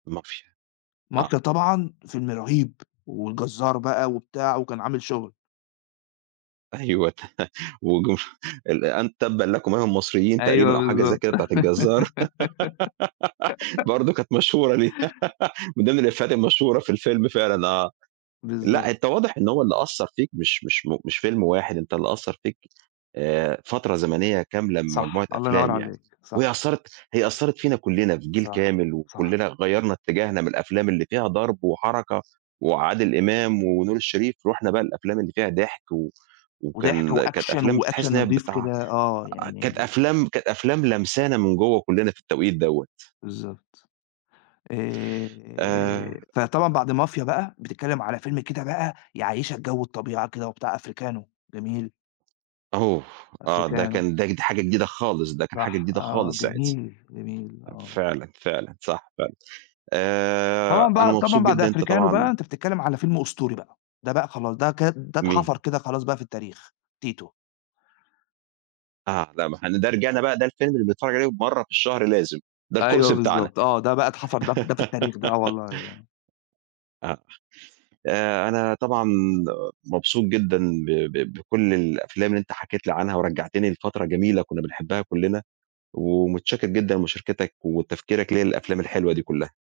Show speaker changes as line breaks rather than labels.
مافيا،
مافيا
آه.
طبعًا فيلم رهيب، والجزار بقى وبتاع وكان عامل شغل.
أيوه، وجو ال أ تبًا لكم أيها المصريين
أيوه
تقريبًا أو حاجة زي
بالضبط.
كده بتاعة الجزار، برضو كانت مشهورة دي، من ضمن الإفيهات المشهورة في الفيلم فعلًا آه،
بالضبط.
لأ أنت واضح إن هو اللي أثّر فيك، مش مش م مش فيلم واحد، أنت اللي أثّر فيك آآ، فترة زمنية كاملة من
صح،
مجموعة
الله ينور
أفلام يعني،
عليك، صح.
وهي أثّرت هي أثّرت فينا كلّنا في جيل
صح،
كامل،
صح.
وكلّنا غيّرنا اتجاهنا من الأفلام اللي فيها ضَرْب وحركة وعادل إمام ونور الشريف، رُحنا بقى للأفلام اللي فيها ضحك، و
وضحك
وكان كانت
وAction
أفلام
وAction
بتحس إن هي
نضيف
بتع
كده، آه
كانت
يعني
أفلام كانت أفلام لامسانا من جوه كلّنا في التوقيت دوّة.
بالضبط،
آآ
آآ، فطبعًا بعد مافيا بقى بتتكلم على فيلم كده بقى يعيّشك جو الطبيعة كده وبتاع أفريكانو، جميل.
أوف! آه ده
أفريكانو.
كان ده ج حاجة جديدة خالص، ده كان حاجة
صح
جديدة
آه،
خالص ساعتها،
جميل، جميل، آه.
فعلًا، فعلًا، صح فعلًا، آآ،
طبعًا
أنا
بقى
مبسوط
طبعًا بعد
جدًا إن أنت
أفريكانو بقى
طبعًا
أنت بتتكلم على فيلم أسطوري بقى، ده بقى خلاص ده كد ده
مين؟
اتحفر كده خلاص بقى في التاريخ، تيتو.
آه، لأ ما احنا ده رجعنا بقى، ده الفيلم اللي بنتفرج عليه مَرّة في الشهر لازم، ده
أيوه
الكورس بتاعنا.
بالضبط، آه ده بقى اتحفر ده ف ده في التاريخ ده آه والله آه.
آه، آآ، أنا طبعًا مبسوط جدًا ب ب بكل الأفلام اللي أنت حكيت لي عنها، ورجّعتني لفترة جميلة كنا بنحبها كلّنا، ومتشكر جدًا مشاركتك وتفكيرك ليا للأفلام الحلوة دي كلّها.